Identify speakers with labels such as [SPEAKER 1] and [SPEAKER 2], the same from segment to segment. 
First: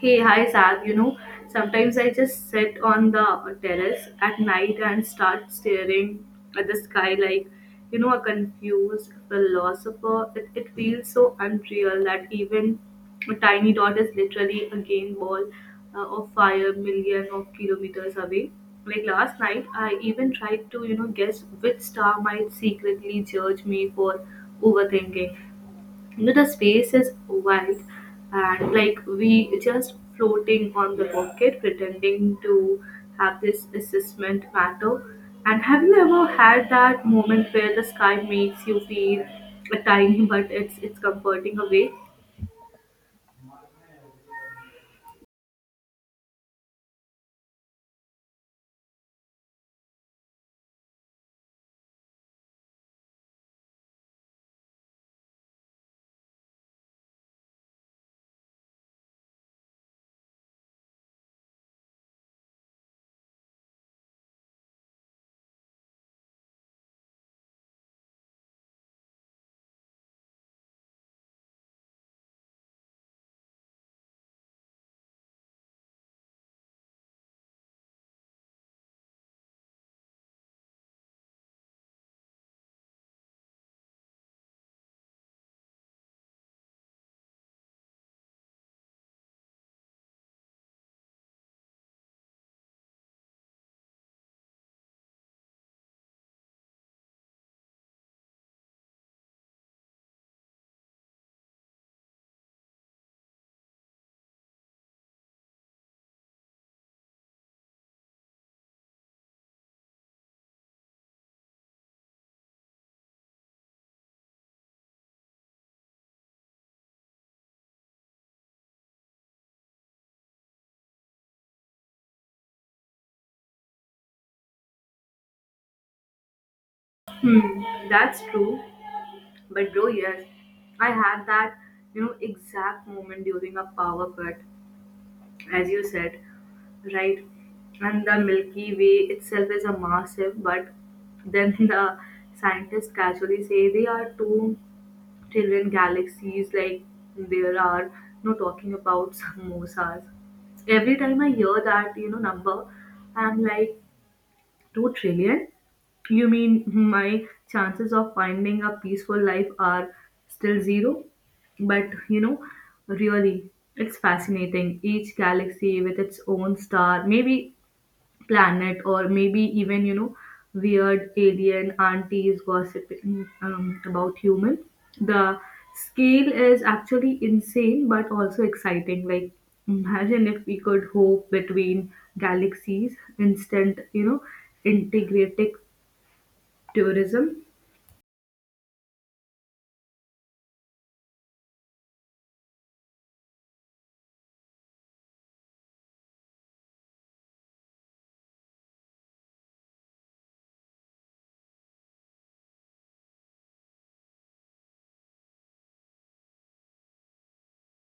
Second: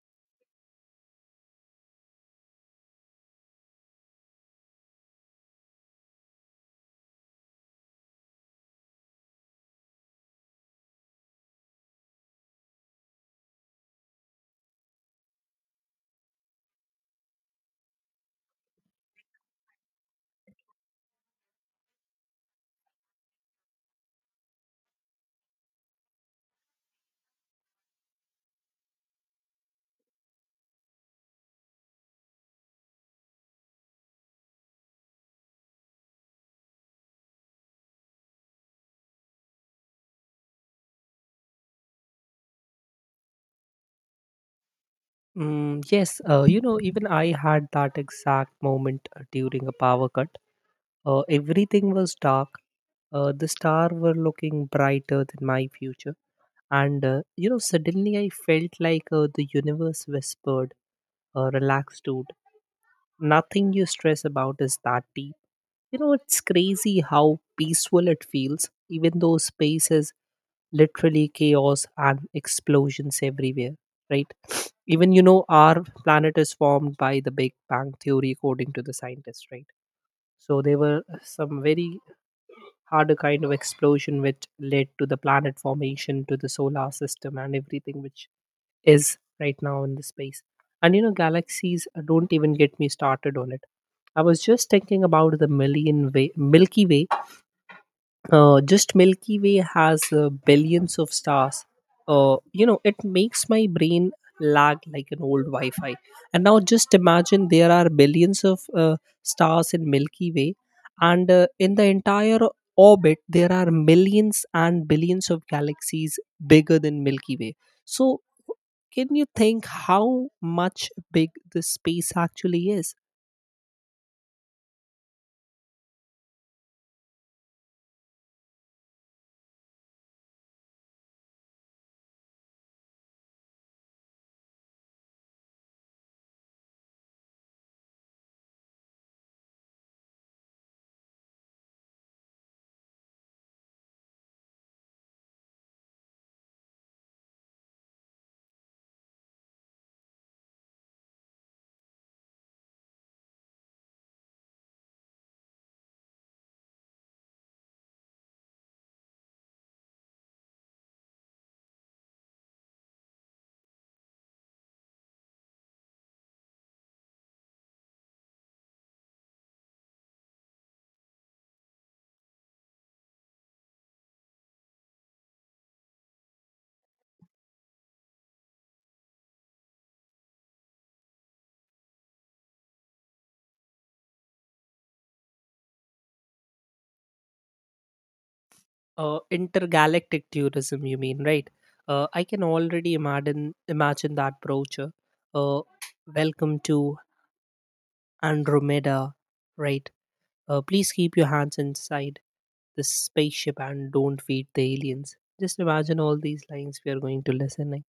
[SPEAKER 1] Hey, hi, Sag. Sometimes I just sit on the terrace at night and start staring at the sky like a confused philosopher. It feels so unreal that even a tiny dot is literally a game ball of fire million of kilometers away. Like last night, I even tried to, guess which star might secretly judge me for overthinking. You know, the space is wide, and like we just floating on the pocket pretending to have this assessment matter. And have you ever had that moment where the sky makes you feel a tiny but it's comforting away?
[SPEAKER 2] Yes, even I had that exact moment during a power cut. Everything was dark. The stars were looking brighter than my future, and suddenly I felt like the universe whispered, "Relax, dude. Nothing you stress about is that deep." You know, it's crazy how peaceful it feels, even though space is literally chaos and explosions everywhere, right? Even, you know, our planet is formed by the Big Bang Theory, according to the scientists, right? So there were some very harder kind of explosion which led to the planet formation, to the solar system, and everything which is right now in the space. And, you know, galaxies don't even get me started on it. I was just thinking about the Milky Way . Just Milky Way has billions of stars. It makes my brain lag like an old Wi Fi. And now just imagine there are billions of stars in Milky Way, and in the entire orbit, there are millions and billions of galaxies bigger than Milky Way. So, can you think how much big this space actually is?
[SPEAKER 1] Hmm, that's true, but bro, yes, I had that exact moment during a power cut, as you said, right? And the Milky Way itself is a massive, but then the scientists casually say they are 2 trillion galaxies, like there are no talking about samosas. Every time I hear that, number, I'm like, 2 trillion? You mean my chances of finding a peaceful life are still zero? But really, it's fascinating. Each galaxy with its own star. Maybe planet, or maybe even weird alien aunties gossiping about humans. The scale is actually insane, but also exciting. Like imagine if we could hope between galaxies, instant, integrative tourism.
[SPEAKER 2] Intergalactic tourism you mean, right? I can already imagine that brochure. uh, Welcome to Andromeda, right? Please keep your hands inside the spaceship and don't feed the aliens. Just imagine all these lines we are going to listening,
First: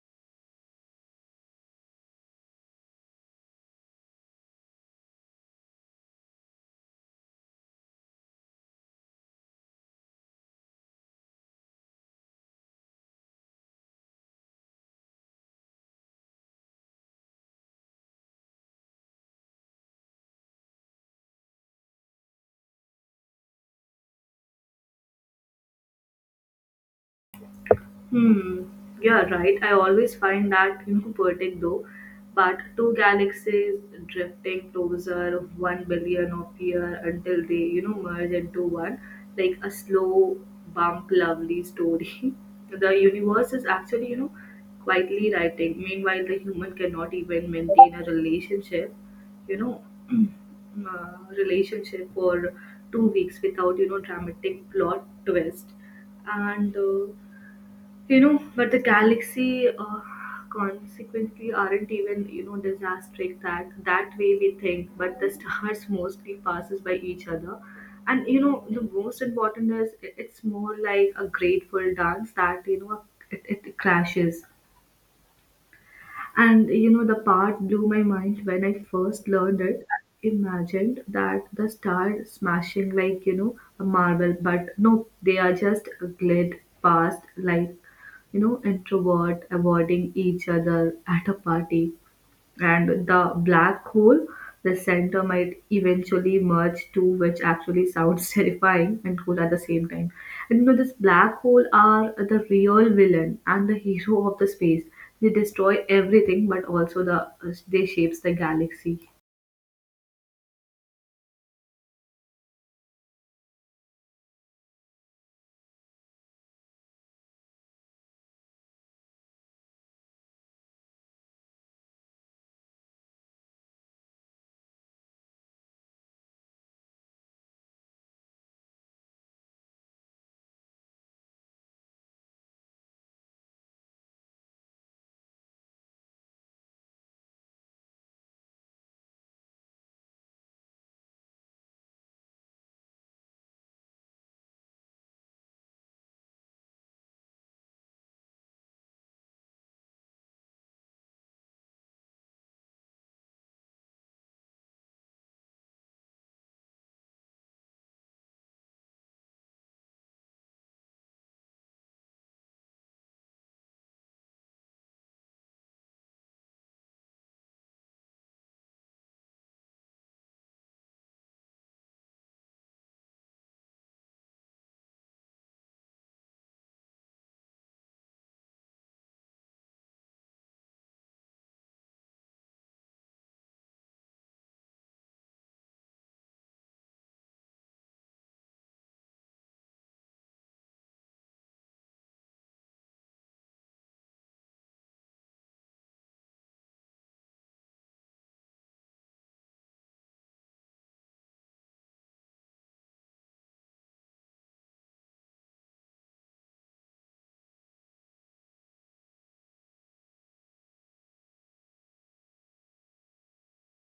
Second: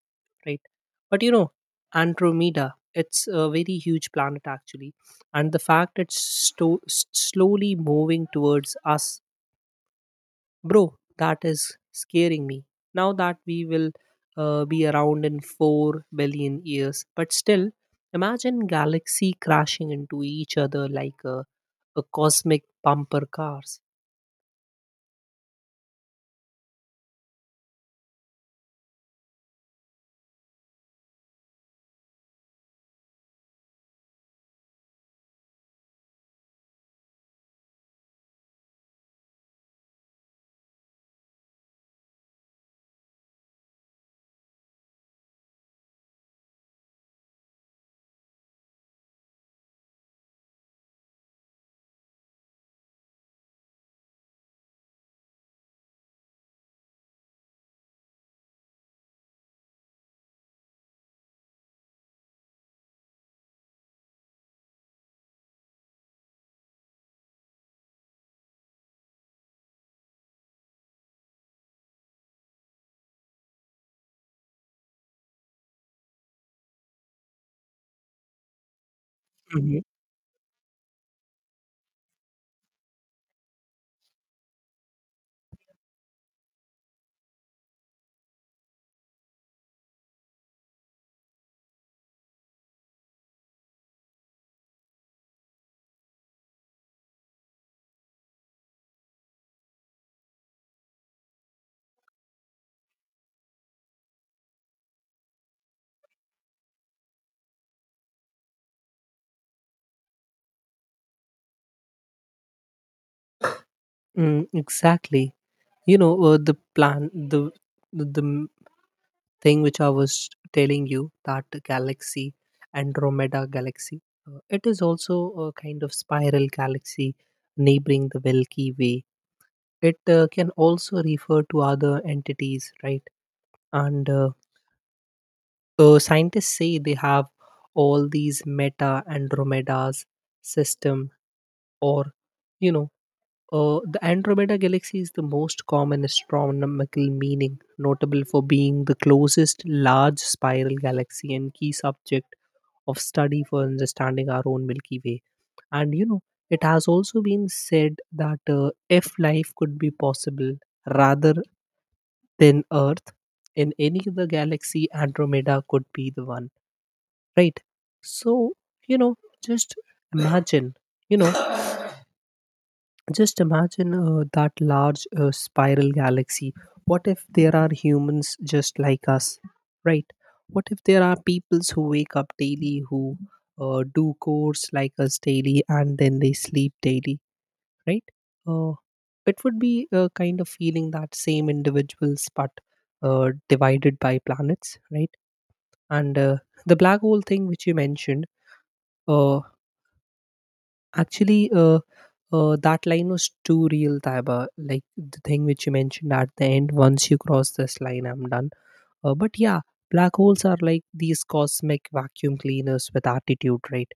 [SPEAKER 2] right? But you know, Andromeda, it's a very huge planet actually, and the fact it's slowly moving towards us. Bro, that is scaring me. Now that we will be around in 4 billion years. But still, imagine galaxy crashing into each other like a cosmic bumper cars.
[SPEAKER 1] Hmm, yeah, right. I always find that poetic, though, but two galaxies drifting closer 1 billion of year until they merge into one, like a slow bump, lovely story. The universe is actually quietly writing. Meanwhile, the human cannot even maintain a relationship, you know, relationship for 2 weeks without dramatic plot twist. And but the galaxy consequently aren't even disastrous that way we think, but the stars mostly passes by each other. And the most important is it's more like a grateful dance, that it, it crashes. And you know, the part blew my mind when I first learned
[SPEAKER 2] Mhm.
[SPEAKER 1] it. I imagined that the star smashing like a marble, but no, they are just glid past like introvert avoiding each other at a party. And the black hole, the center, might eventually merge too, which actually sounds terrifying and cool at the same time. And you know, this black hole are the real villain and the hero of the space. They destroy everything, but also they shapes the galaxy.
[SPEAKER 2] Mm, exactly. You know, the plan, the m- thing which I was telling you, that galaxy, Andromeda galaxy, it is also a kind of spiral galaxy neighboring the Milky Way. It can also refer to other entities, right? And scientists say they have all these Meta Andromeda's system, or you know, the Andromeda galaxy is the most common astronomical meaning, notable for being the closest large spiral galaxy and key subject of study for understanding our own Milky Way. And you know, it has also been said that if life could be possible rather than Earth, in any other galaxy, Andromeda could be the one, right? So, you know, just imagine, you know, just imagine that large spiral galaxy. What if there are humans just like us, right? What if there are peoples who wake up daily, who do course like us daily, and then they sleep daily? Right? Uh, it would be a kind of feeling that same individuals, but divided by planets, right? And the black hole thing which you mentioned, uh, actually, that line was too real, Taiba. Like the thing which you mentioned at the end, once you cross this line, I'm done. But yeah, black holes are like these cosmic vacuum cleaners with attitude, right?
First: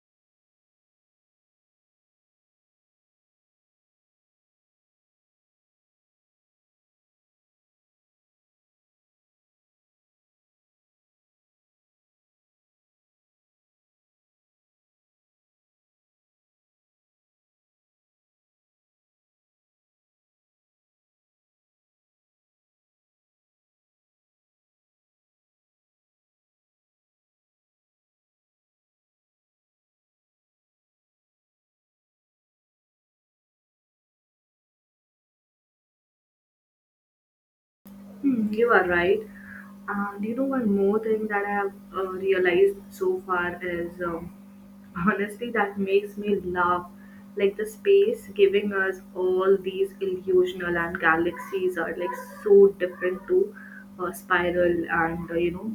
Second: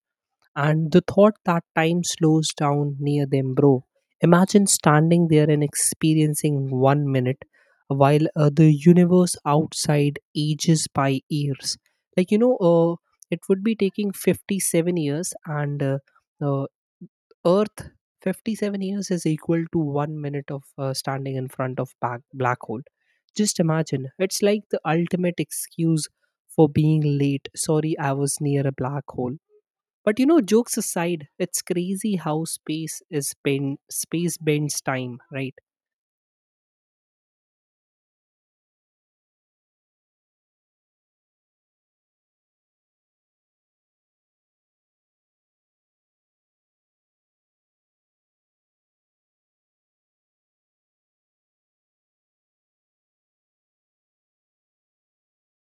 [SPEAKER 2] And the thought that time slows down near them, bro. Imagine standing there and experiencing 1 minute while the universe outside ages by years. Like, you know, it would be taking 57 years, and uh, Earth 57 years is equal to 1 minute of standing in front of black hole. Just imagine. It's like the ultimate excuse for being late. Sorry, I was near a black hole. But you know, jokes aside, it's crazy how space is bend, space bends time, right?
[SPEAKER 1] Hmm, you are right. And you know, one more thing that I have realized so far is honestly that makes me laugh. Like the space giving us all these illusional, and galaxies are like so different to spiral, and you know,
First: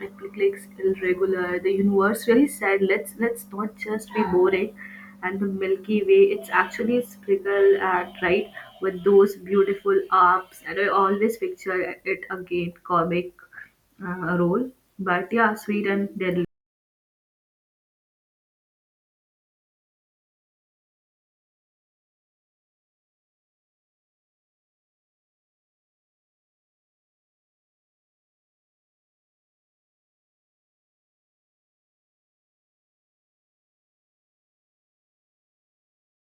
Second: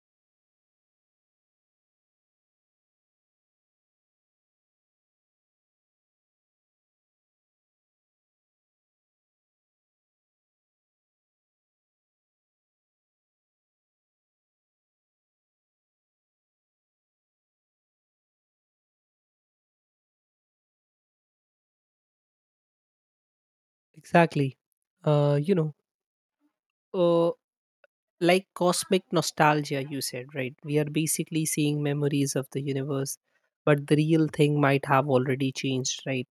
[SPEAKER 1] Netflix irregular. The universe really said, let's not just be boring. And the Milky Way, it's actually sprinkled at right with those beautiful arcs. And I always picture it again, comic role. But yeah, sweet and deadly.
[SPEAKER 2] Exactly. Uh, you know, uh, like cosmic nostalgia, you said, right? We are basically seeing memories of the universe, but the real thing might have already changed, right?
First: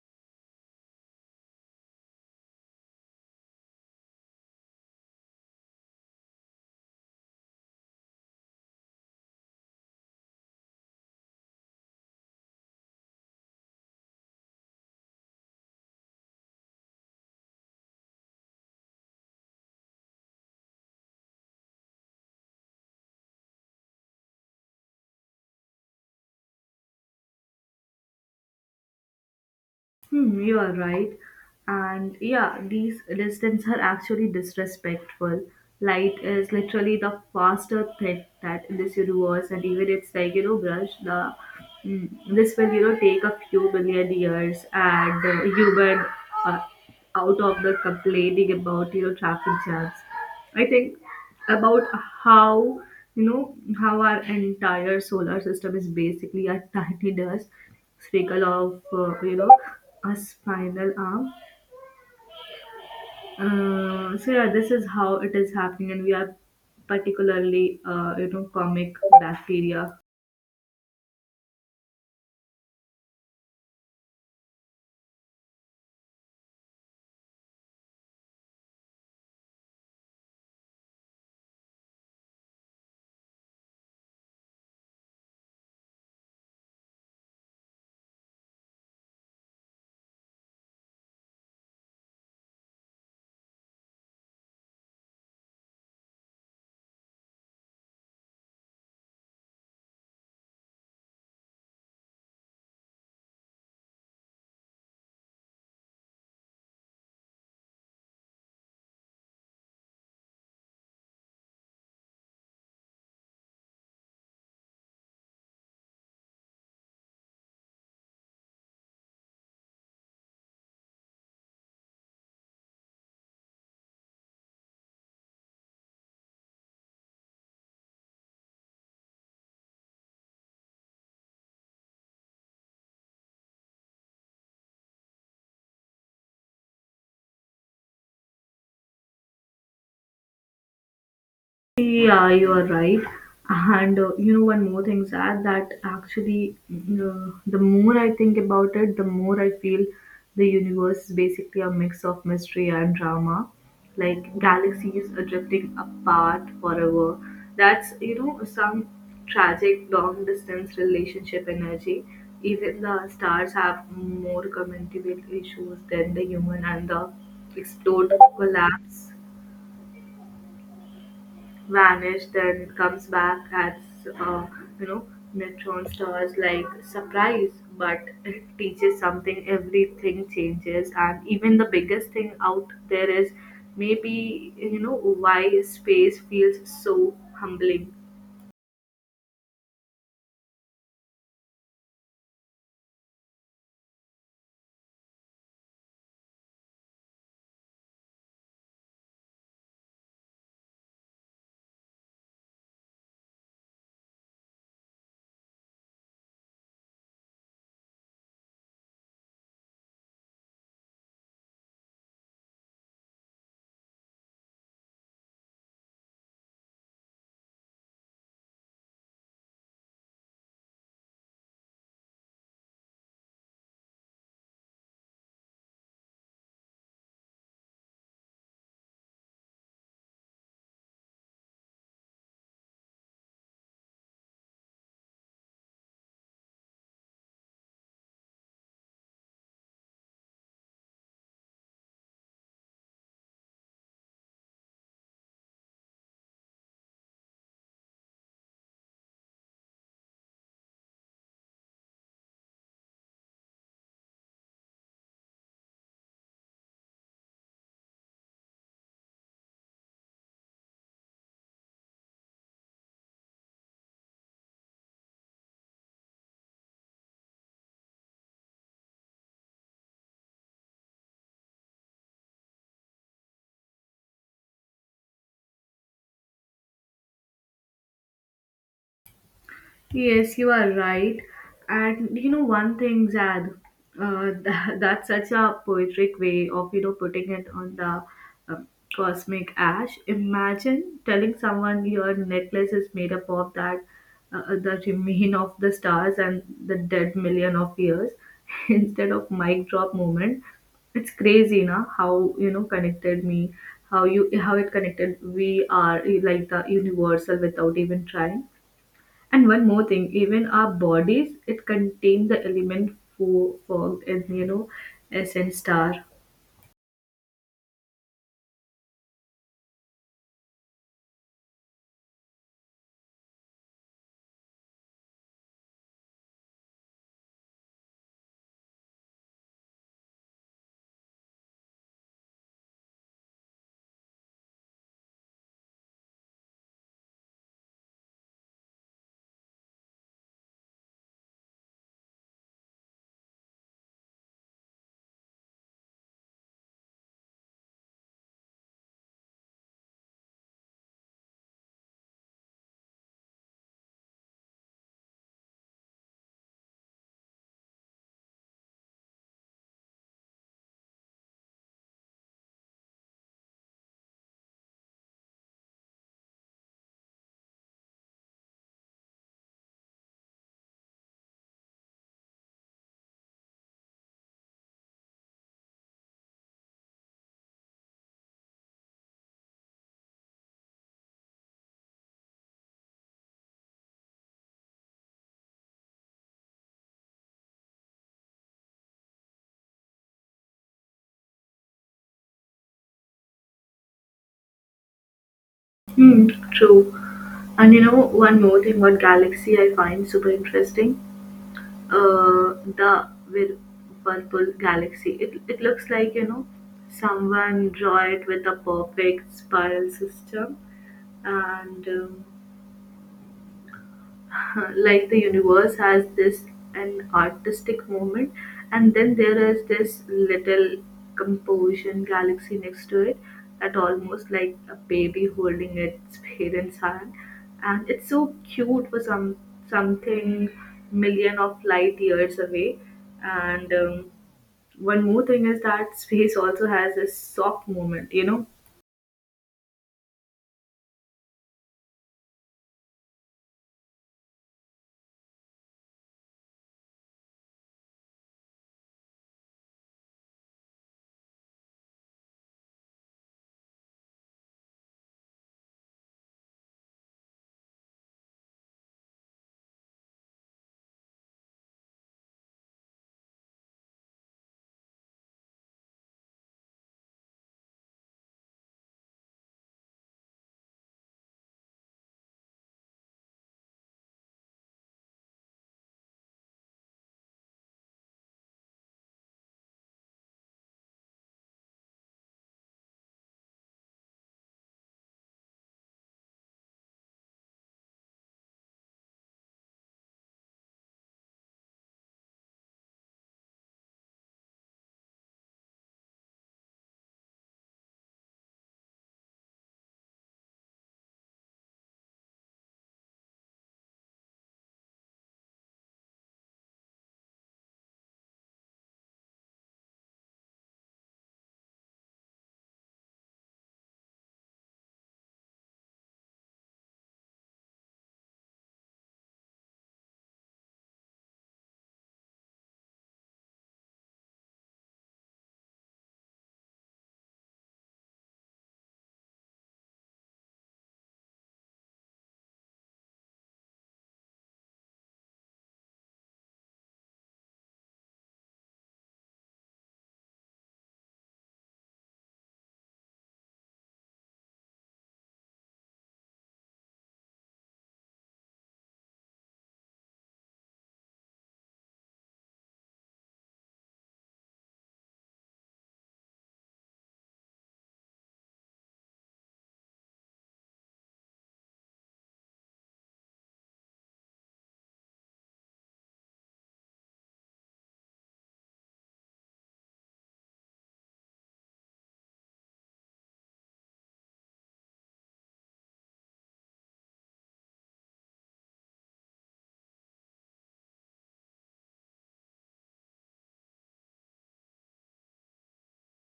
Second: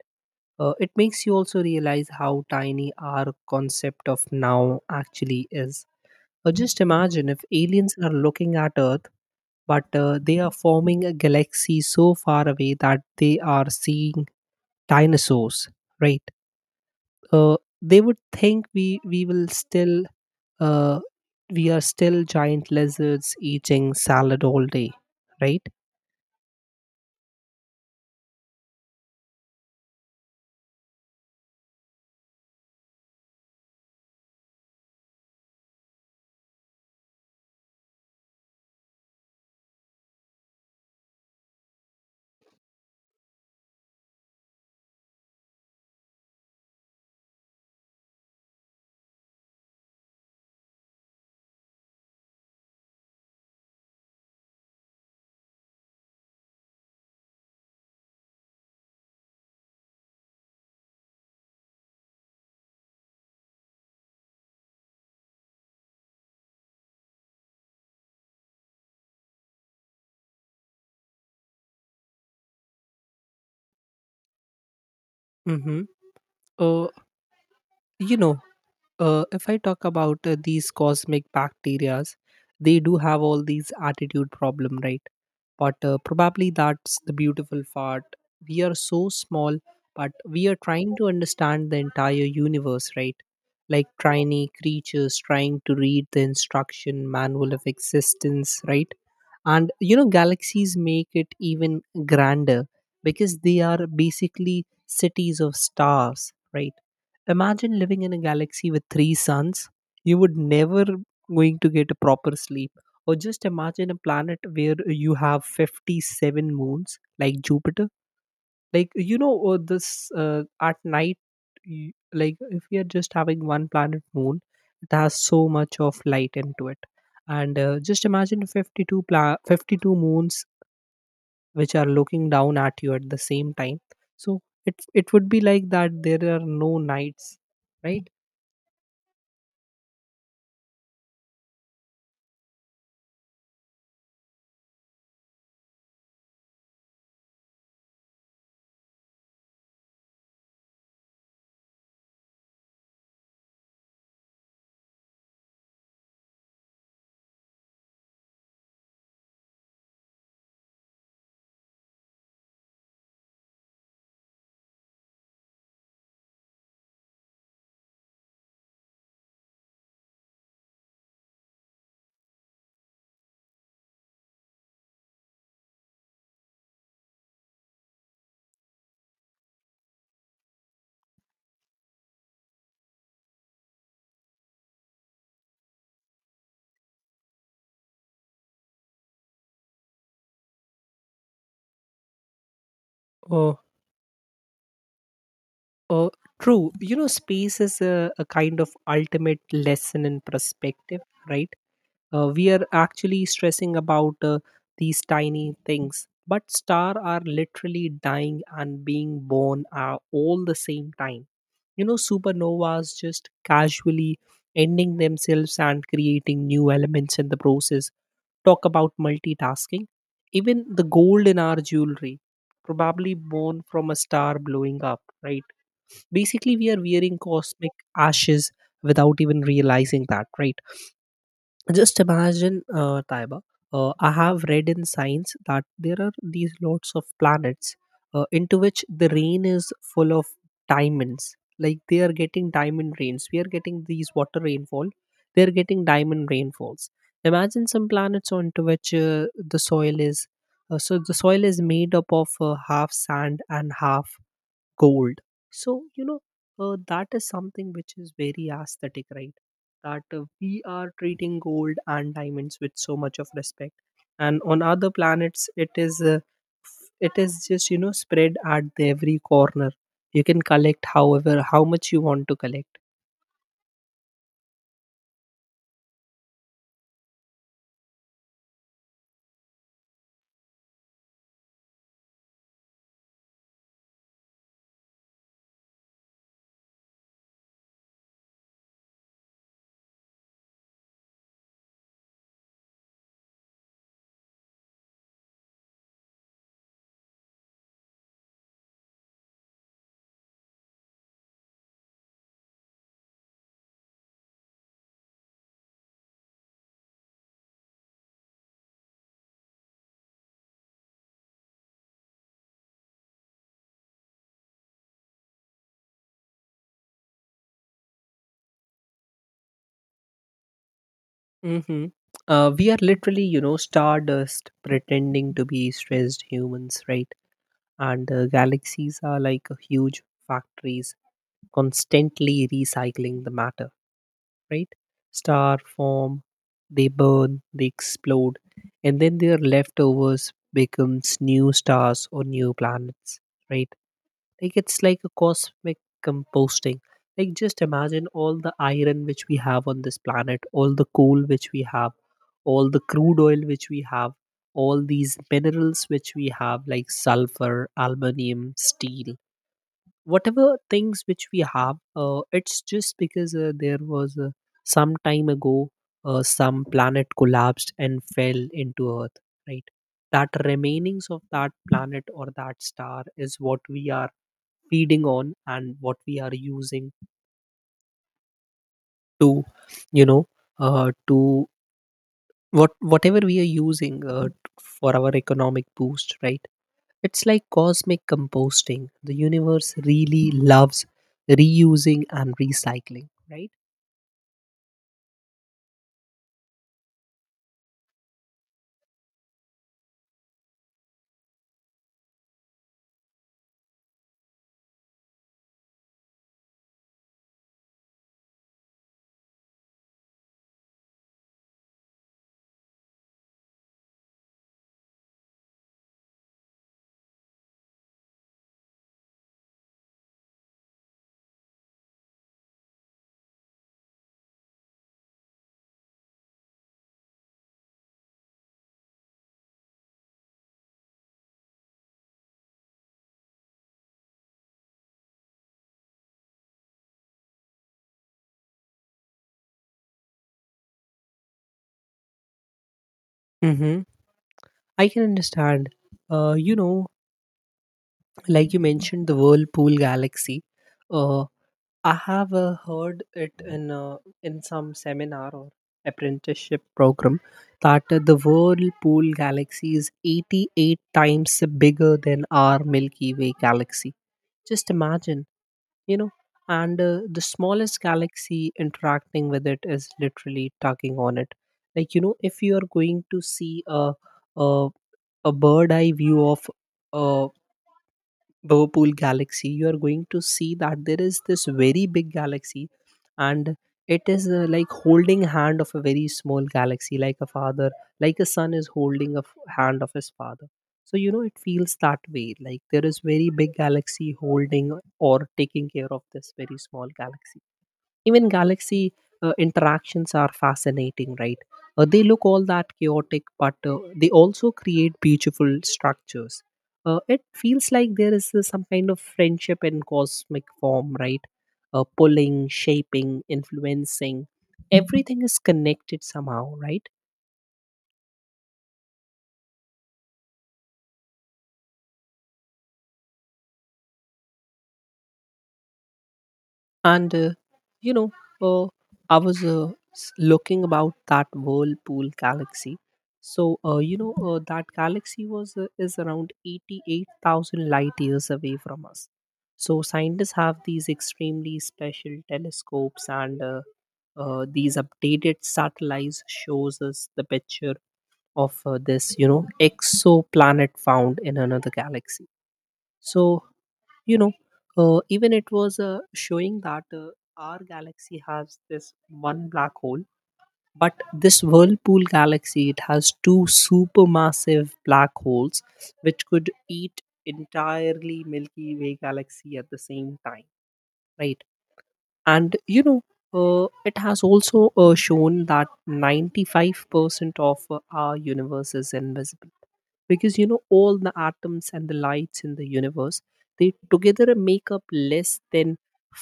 [SPEAKER 2] It makes you also realize how tiny our concept of now actually is. Or just imagine if aliens are looking at Earth, but they are forming a galaxy so far away that they are seeing dinosaurs, right? Uh, they would think we will still uh, we are still giant lizards eating salad all day, right?
[SPEAKER 1] Hmm, you are right. And yeah, these distance are actually disrespectful. Light is literally the faster thing that in this universe, and even it's like you know, brush the mm, this will take a few billion years, and human uh, out of the complaining about traffic jams. I think about how, you know how our entire solar system is basically a tiny dust sprinkle of you know, a spinal arm. So yeah, this is how it is happening, and we are particularly you know, comic bacteria.
[SPEAKER 2] Mm-hmm. Uh, you know, if I talk about these cosmic bacteria, they do have all these attitude problem, right? But probably that's the beautiful part. We are so small, but we are trying to understand the entire universe, right? Like tiny creatures trying to read the instruction manual of existence, right? And you know, galaxies make it even grander because they are basically cities of stars, right? Imagine living in a galaxy with three suns. You would never going to get a proper sleep. Or just imagine a planet where you have 57 moons like Jupiter. Like you know this at night like if we are just having one planet moon, it has so much of light into it, and just imagine 52 moons which are looking down at you at the same time. So it would be like that there are no nights, right?
[SPEAKER 1] Yeah, you are right. And you know, one more thing, Zad, that actually, the more I think about it, the more I feel the universe is basically a mix of mystery and drama. Like galaxies are drifting apart forever. That's, you know, some tragic long distance relationship energy. Even the stars have more communicable issues than the human, and the explode collapse vanished, then comes back as uh, you know neutron stars like surprise, but it teaches something. Everything changes, and even the biggest thing out there is maybe why space feels so humbling.
[SPEAKER 2] Oh, oh, true. You know, space is a kind of ultimate lesson in perspective, right? We are actually stressing about these tiny things, but stars are literally dying and being born all the same time. You know, supernovas just casually ending themselves and creating new elements in the process. Talk about multitasking. Even the gold in our jewelry, probably born from a star blowing up, right? Basically, we are wearing cosmic ashes without even realizing that, right? Just imagine, Taiba. I have read in science that there are these lots of planets into which the rain is full of diamonds. Like they are getting diamond rains. We are getting these water rainfall. They are getting diamond rainfalls. Imagine some planets onto which the soil is so the soil is made up of half sand and half cold. So, you know, that is something which is very aesthetic, right? That we are treating gold and diamonds with so much of respect. And on other planets, it is it is just you know spread at the every corner. You can collect however how much you want to collect.
[SPEAKER 1] Yes, you are right. And you know, one thing, Zad, that's such a poetic way of, you know, putting it on the um, cosmic ash. Imagine telling someone your necklace is made up of that, the remain of the stars and the dead million of years instead of mic drop moment. It's crazy, na, how, you know, connected me, how you, how it connected we are, eh, like the universal without even trying. And one more thing, even our bodies, it contain the element fog, and essence star.
[SPEAKER 2] Hmm. We are literally you know stardust pretending to be stressed humans, right? And galaxies are like huge factories constantly recycling the matter, right? Star form, they burn, they explode, and then their leftovers becomes new stars or new planets, right? Like it's like a cosmic composting. Like just imagine all the iron which we have on this planet, all the coal which we have, all the crude oil which we have, all these minerals which we have, like sulfur, aluminium, steel, whatever things which we have it's just because there was some time ago some planet collapsed and fell into earth, right? That remainings of that planet or that star is what we are feeding on and what we are using to you know to what whatever we are using for our economic boost, right? It's like cosmic composting. The universe really loves reusing and recycling, right?
[SPEAKER 1] Hmm, true. And you know, one more thing about galaxy I find super interesting. The Whirlpool galaxy. It looks like, you know, someone draw it with a perfect spiral system. And like the universe has this an artistic moment, and then there is this little composition galaxy next to it that almost like a baby holding its parents hand, and it's so cute for some something million of light years away. And one more thing is that space also has a soft moment, you know.
[SPEAKER 2] Mm-hmm. I can understand. Uh, you know, like you mentioned, the Whirlpool Galaxy. Uh, I have heard it in in some seminar or apprenticeship program that the Whirlpool Galaxy is 88 times bigger than our Milky Way galaxy. Just imagine, you know. And the smallest galaxy interacting with it is literally tugging on it, like you know if you are going to see a, a bird eye view of a Whirlpool galaxy, you are going to see that there is this very big galaxy, and it is like holding hand of a very small galaxy, like a father, like a son is holding a hand of his father. So you know it feels that way, like there is very big galaxy holding or taking care of this very small galaxy. Even galaxy interactions are fascinating, right? They look all that chaotic, but they also create beautiful structures. It feels like there is some kind of friendship in cosmic form, right? Pulling, shaping, influencing. Everything is connected somehow, right? And you know, uh, I was uh, looking about that Whirlpool galaxy. So that galaxy was is around 88,000 light years away from us. So scientists have these extremely special telescopes, and these updated satellites shows us the picture of this you know exoplanet found in another galaxy. So you know even it was showing that our galaxy has this one black hole, but this Whirlpool galaxy, it has two supermassive black holes which could eat entirely Milky Way galaxy at the same time, right? And it has also shown that 95% of our universe is invisible, because all the atoms and the lights in the universe, they together make up less than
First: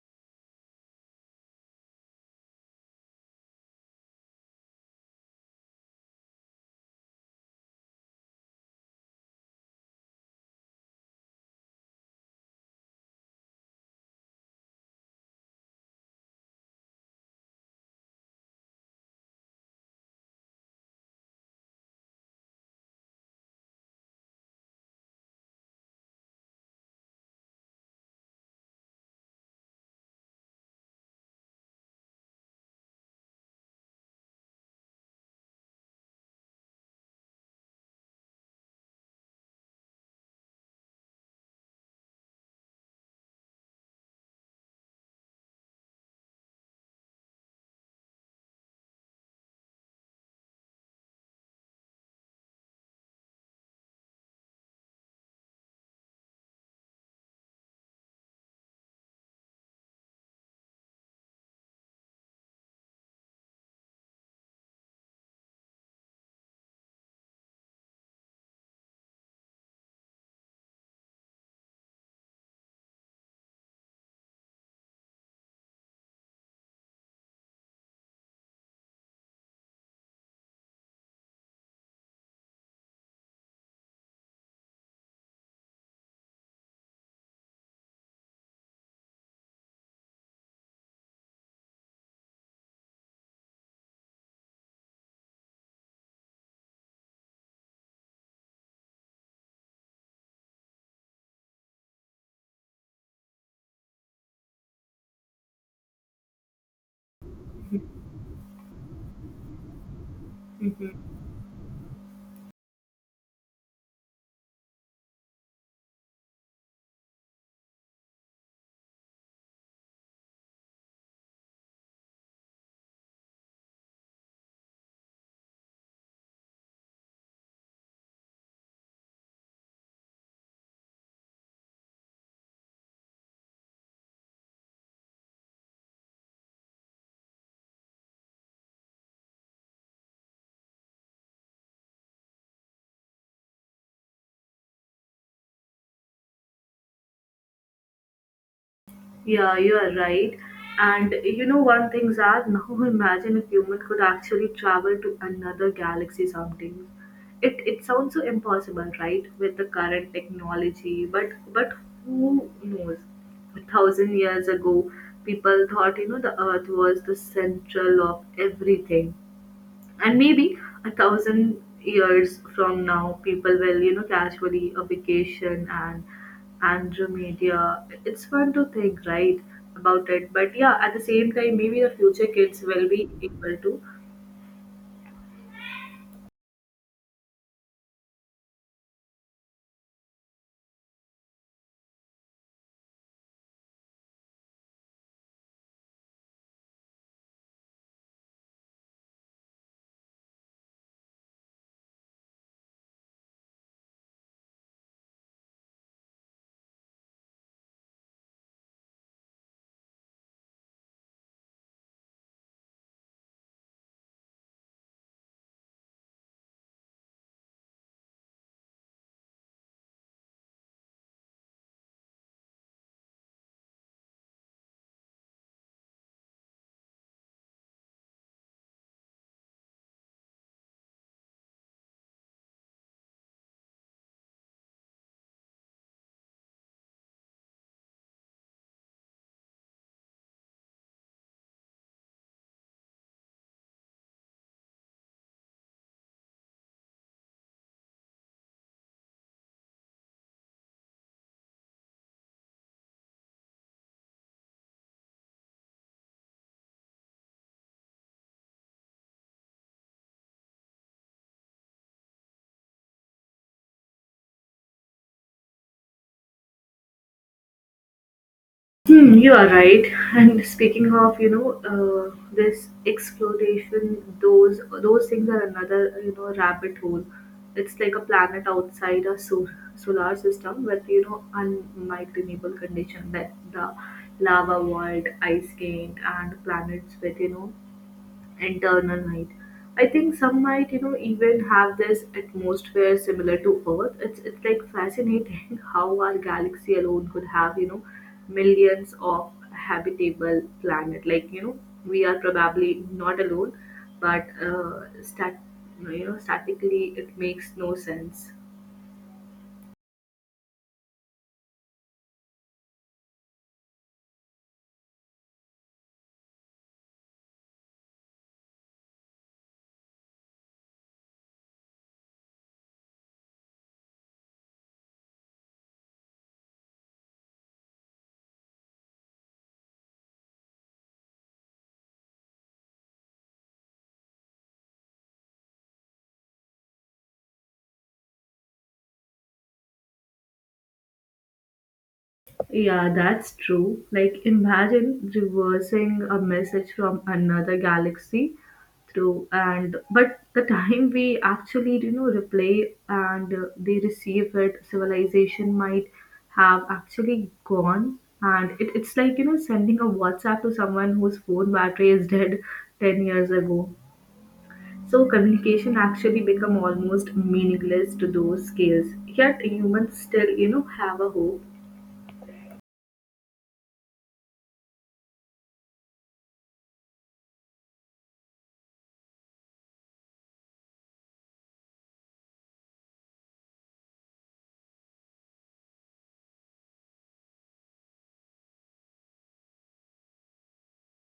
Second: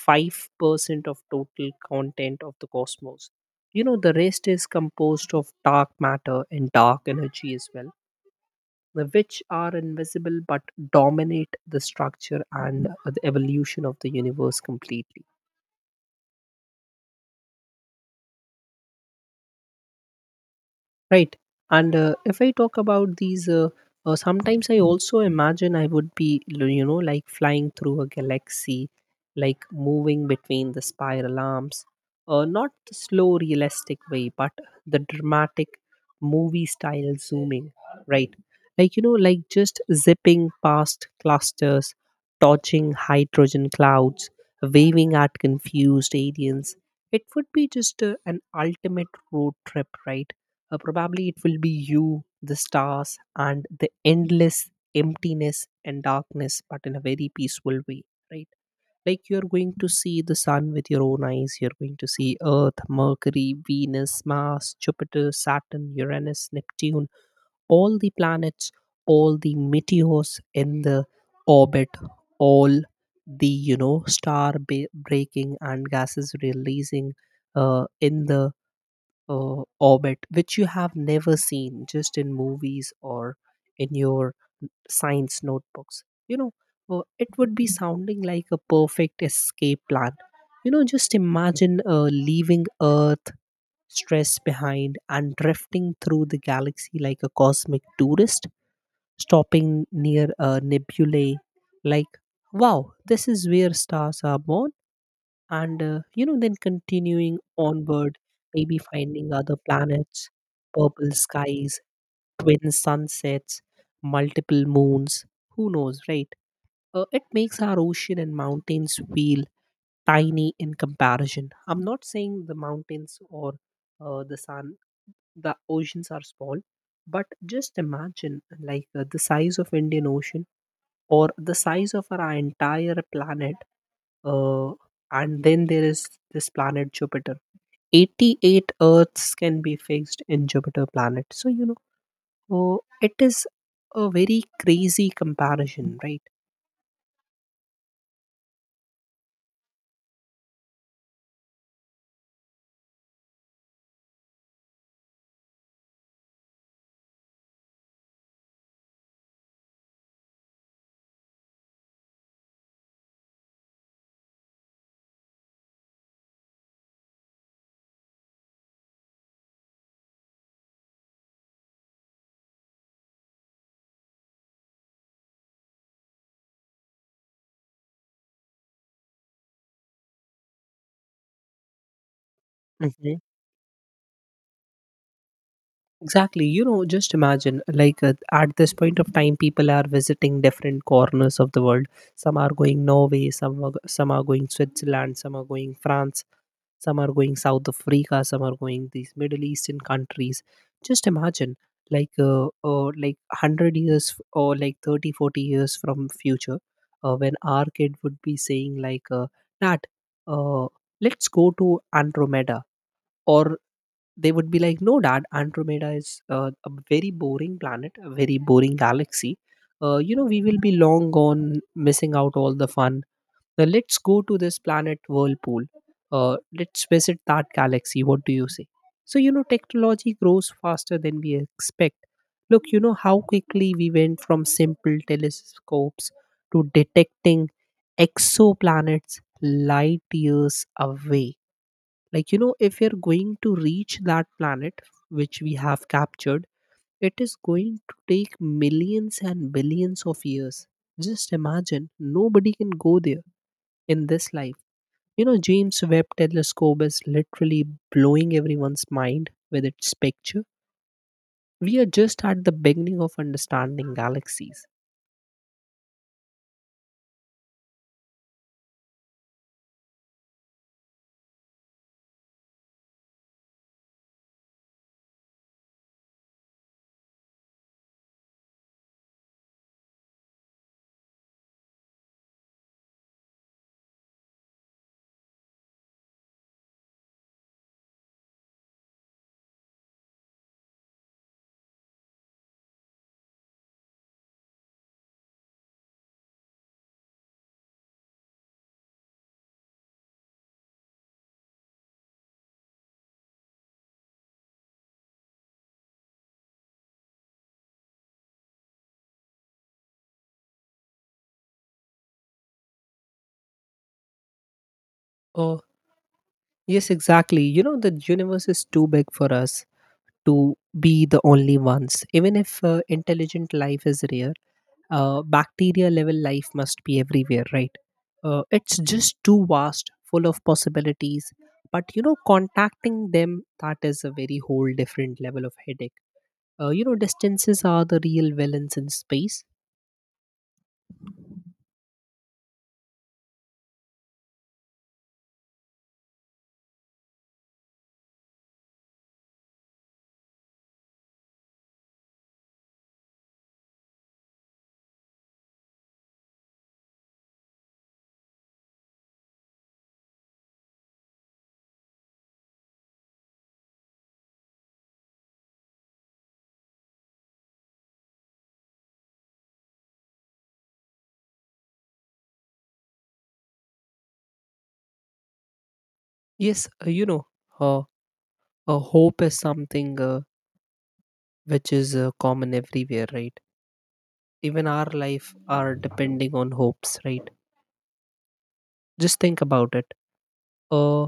[SPEAKER 2] 5% of total content of the cosmos. The rest is composed of dark matter and dark energy as well, which are invisible but dominate the structure and the evolution of the universe completely, right? And if I talk about these sometimes I also imagine I would be like flying through a galaxy, like moving between the spiral arms. Not the slow realistic way, but the dramatic movie style zooming, right? Like just zipping past clusters, dodging hydrogen clouds, waving at confused aliens. It would be just an ultimate road trip, right? Probably it will be you, the stars, and the endless emptiness and darkness, but in a very peaceful way, right? Like you're going to see the sun with your own eyes, you're going to see Earth, Mercury, Venus, Mars, Jupiter, Saturn, Uranus, Neptune, all the planets, all the meteors in the orbit, all the star breaking and gases releasing in the orbit, which you have never seen, just in movies or in your science notebooks. you know it would be sounding like a perfect escape plan. Just imagine leaving earth stress behind and drifting through the galaxy like a cosmic tourist, stopping near a nebulae, like, wow, this is where stars are born. And then continuing onward, maybe finding other planets, purple skies, twin sunsets, multiple moons, who knows, right? It makes our ocean and mountains feel tiny in comparison. I'm not saying the mountains or the sun, the oceans are small, but just imagine, like the size of Indian Ocean, or the size of our entire planet. uh, and then there is this planet Jupiter. 88 Earths can be fixed in Jupiter planet. So, oh, it is a very crazy comparison, right?
[SPEAKER 1] Yeah, you are right. And you know one thing, Zach, now imagine if human could actually travel to another galaxy someday. It sounds so impossible, right? With the current technology, but who knows? 1,000 years ago, people thought, you know, the Earth was the central of everything, and maybe 1,000 years from now people will casually a vacation and Andromeda. It's fun to think, right, about it, but yeah, at the same time maybe the future kids will be
[SPEAKER 2] Hmm.
[SPEAKER 1] able to.
[SPEAKER 2] Exactly. Just imagine, like, at this point of time, people are visiting different corners of the world. Some are going Norway, some are going Switzerland, some are going France, some are going South Africa, some are going these Middle Eastern countries. Just imagine, like 100 years or like 30, 40 years from future, when our kid would be saying like, dad, uh, let's go to Andromeda, or they would be like, no dad, Andromeda is a very boring planet, a very boring galaxy. We will be long gone missing out all the fun. Now let's go to this planet Whirlpool. Let's visit that galaxy. What do you say? So technology grows faster than we expect. Look, how quickly we went from simple telescopes to detecting exoplanets light years away. Like if you're going to reach that planet which we have captured, it is going to take millions and billions of years. Just imagine, nobody can go there in this life. James Webb telescope is literally blowing everyone's mind with its picture. We are just at the beginning of understanding galaxies.
[SPEAKER 1] Hmm, you are right. And speaking of, you know, this exploitation, those things are another, you know, rabbit hole. It's like a planet outside a solar system with, you know, unmicronable condition that the lava world, ice giant, and planets with, you know, internal night. I think some might, you know, even have this atmosphere similar to Earth. It's like fascinating how our galaxy alone could have, you know, millions of habitable planet. Like you know, we are probably not alone, but you know, statically it makes no sense.
[SPEAKER 2] Oh, yes, exactly. The universe is too big for us to be the only ones. Even if intelligent life is rare, bacteria level life must be everywhere, right? It's just too vast, full of possibilities. But contacting them, that is a very whole different level of headache. Distances are the real villains in space.
[SPEAKER 1] Yeah, that's true. Like, imagine reversing a message from another galaxy through, and but the time we actually you know replay and they receive it, civilization might have actually gone. And it's like you know sending a WhatsApp to someone whose phone battery is dead 10 years ago. So communication actually become almost meaningless to those scales. Yet humans still you know have a hope.
[SPEAKER 2] Yes, uh, hope is something which is common everywhere, right? Even our life are depending on hopes, right? Just think about it. Uh,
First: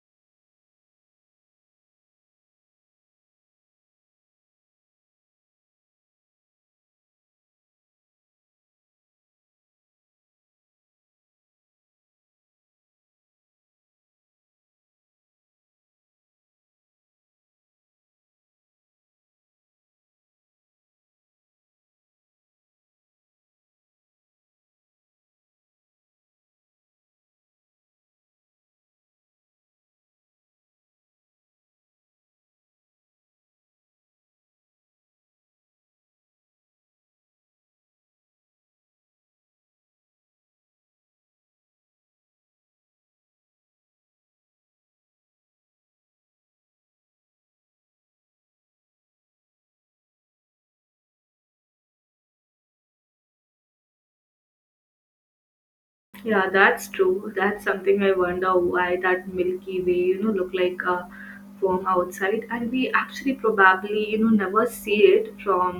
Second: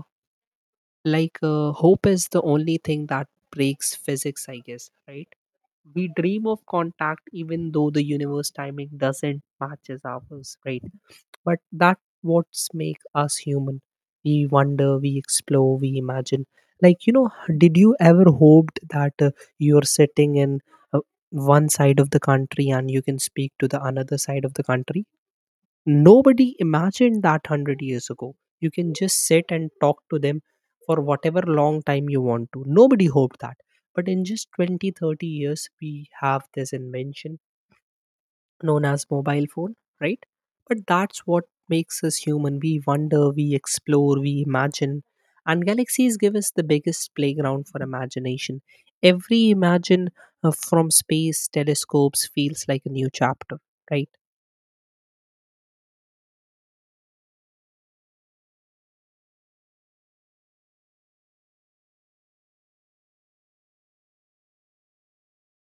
[SPEAKER 2] like hope is the only thing that breaks physics, I guess, right? We dream of contact even though the universe timing doesn't matches ours, right? But that what's make us human. We wonder, we explore, we imagine. Like, did you ever hoped that you're sitting in uh, one side of the country and you can speak to the another side of the country? Nobody imagined that 100 years ago you can just sit and talk to them for whatever long time you want to. Nobody hoped that, but in just 20, 30 years we have this invention known as mobile phone, right? But that's what makes us human. We wonder, we explore, we imagine. And galaxies give us the biggest playground for imagination. Every imagine from space telescopes feels like a new chapter, right?
[SPEAKER 1] Yeah, that's true. That's something I wonder why that Milky Way, you know, look like a from outside, and we actually probably, you know, never see it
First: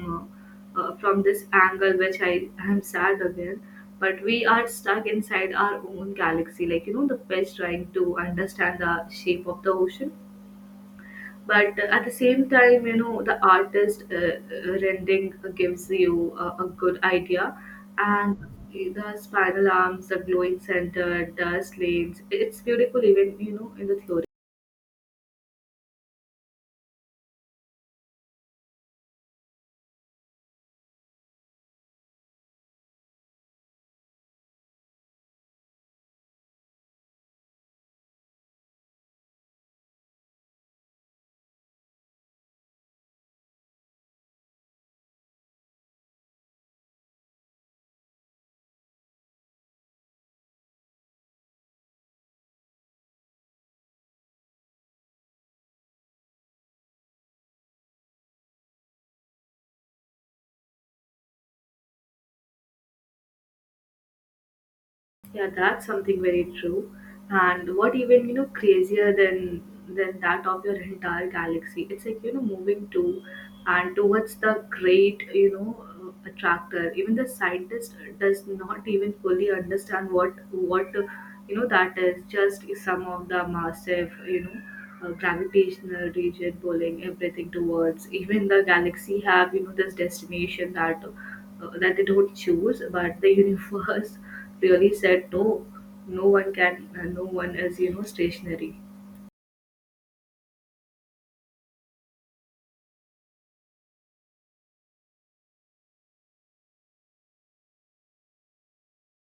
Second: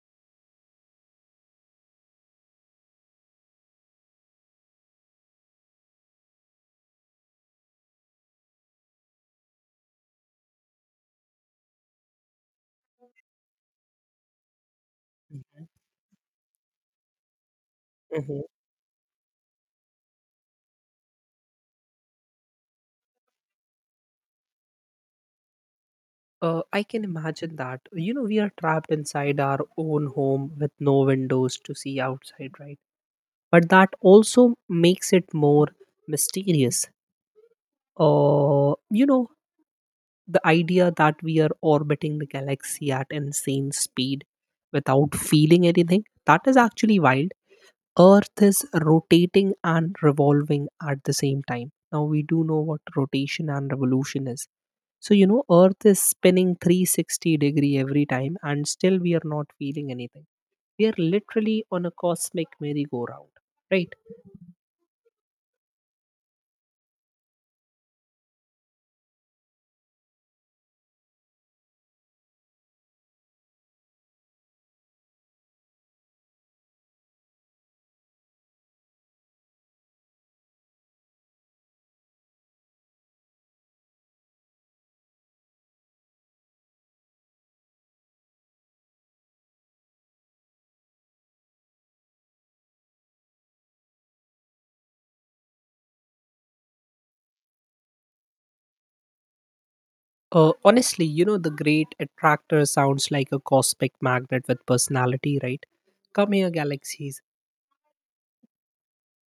[SPEAKER 1] from this angle, which I am sad again. But we are stuck inside our own galaxy, like you know, the fish trying to understand the shape of the ocean. But at the same time, you know, the artist rendering gives you a good idea. And
[SPEAKER 2] Hmm.
[SPEAKER 1] the spiral arms, the glowing center, dust lanes, it's beautiful, even you know in the theory.
[SPEAKER 2] I can imagine that. We are trapped inside our own home with no windows to see outside, right? But that also makes it more mysterious. Uh, you know, the idea that we are orbiting the galaxy at insane speed without feeling anything, that is actually wild. Earth is rotating and revolving at the same time. Now we do know what rotation and revolution is. So earth is spinning 360-degree every time, and still we are not feeling anything. We are literally on a cosmic merry-go-round, right?
[SPEAKER 1] Yeah, that's something very true. And what even, you know, crazier than that of your entire galaxy. It's like, you know, moving to and towards the great, you know, attractor. Even the scientist does not even fully understand what you know that is. Just some of the massive, you know, gravitational region pulling everything towards. Even the galaxy have, you know, this destination that that they don't choose, but the universe really said no, no one can, no one is you know stationary.
[SPEAKER 2] Honestly, the great attractor sounds like a cosmic magnet with personality, right? Come here galaxies.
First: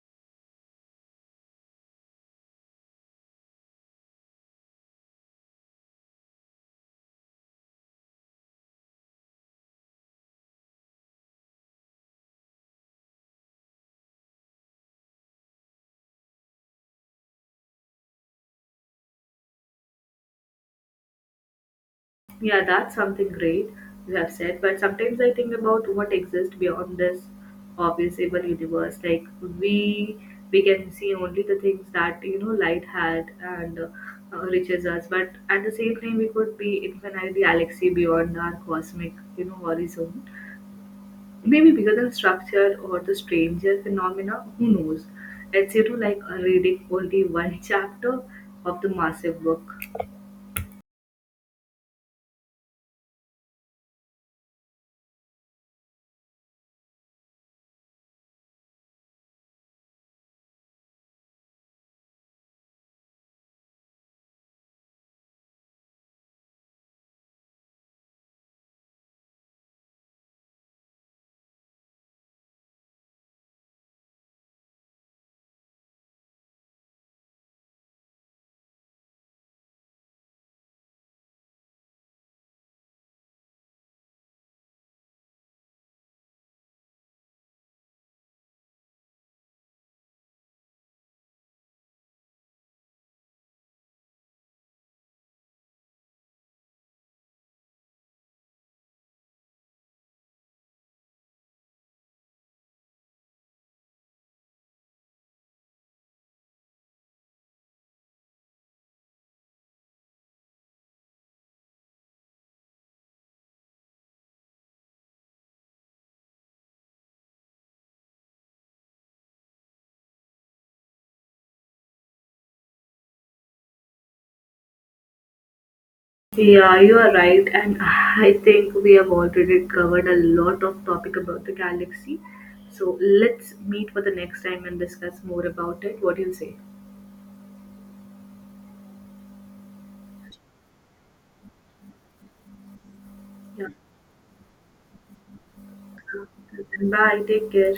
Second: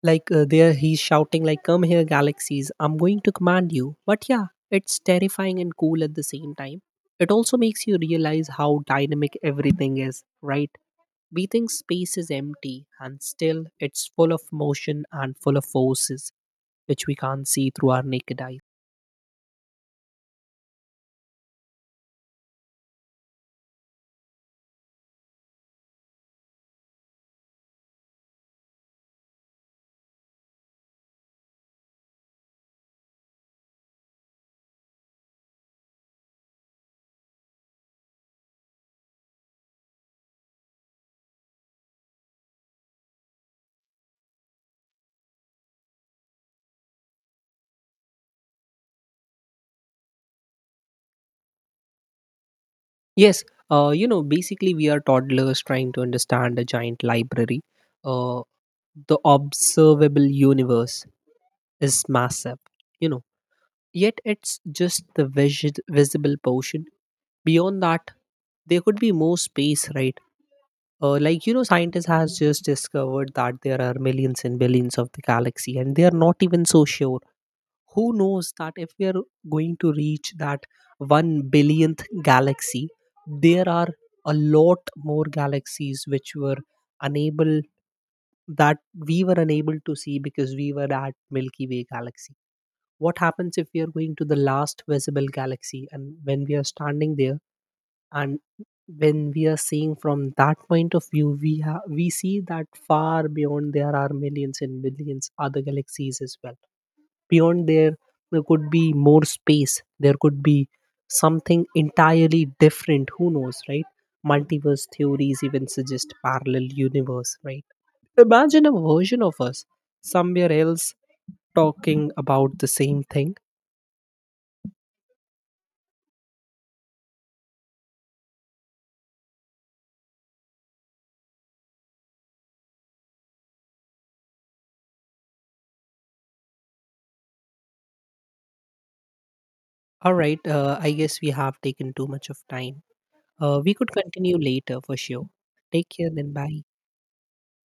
[SPEAKER 2] Like, there, he's shouting like, come here galaxies, I'm going to command you. But yeah, it's terrifying and cool at the same time. It also makes you realize how dynamic everything is, right? We think space is empty, and still it's full of motion and full of forces which we can't see through our naked eyes.
[SPEAKER 1] Yeah, that's something great you have said. But sometimes I think about what exists beyond this observable universe. Like, we we can see only the things that you know light had, and reaches us, but at the same time we could be infinite galaxy beyond our cosmic, you know, horizon. Maybe bigger than structure or the stranger phenomena, who knows? It's you to like reading only one chapter of the massive book.
[SPEAKER 2] Yes, basically we are toddlers trying to understand a giant library. Uh, the observable universe is massive, you know yet it's just the visible portion. Beyond that, there could be more space, right? Like, scientists has just discovered that there are millions and billions of the galaxy, and they are not even so sure. Who knows that if we are going to reach that one billionth galaxy, there are a lot more galaxies which were unable, that we were unable to see because we were at Milky Way galaxy. What happens if we are going to the last visible galaxy, and when we are standing there, and when we are seeing from that point of view, we we see that far beyond there are millions and millions other galaxies as well. Beyond there, there could be more space, there could be something entirely different, who knows, right? Multiverse theories even suggest parallel universe, right? Imagine a version of us somewhere else talking about the same thing.
[SPEAKER 1] Yeah, you are right, and I think we have already covered a lot of topic about the galaxy. So let's meet for the next time and discuss more about it. What do you say?
[SPEAKER 2] All right, I guess we have taken too much of time.
[SPEAKER 1] Yeah.
[SPEAKER 2] We could continue later for sure. Take care, then bye.
[SPEAKER 1] Bye. Take care.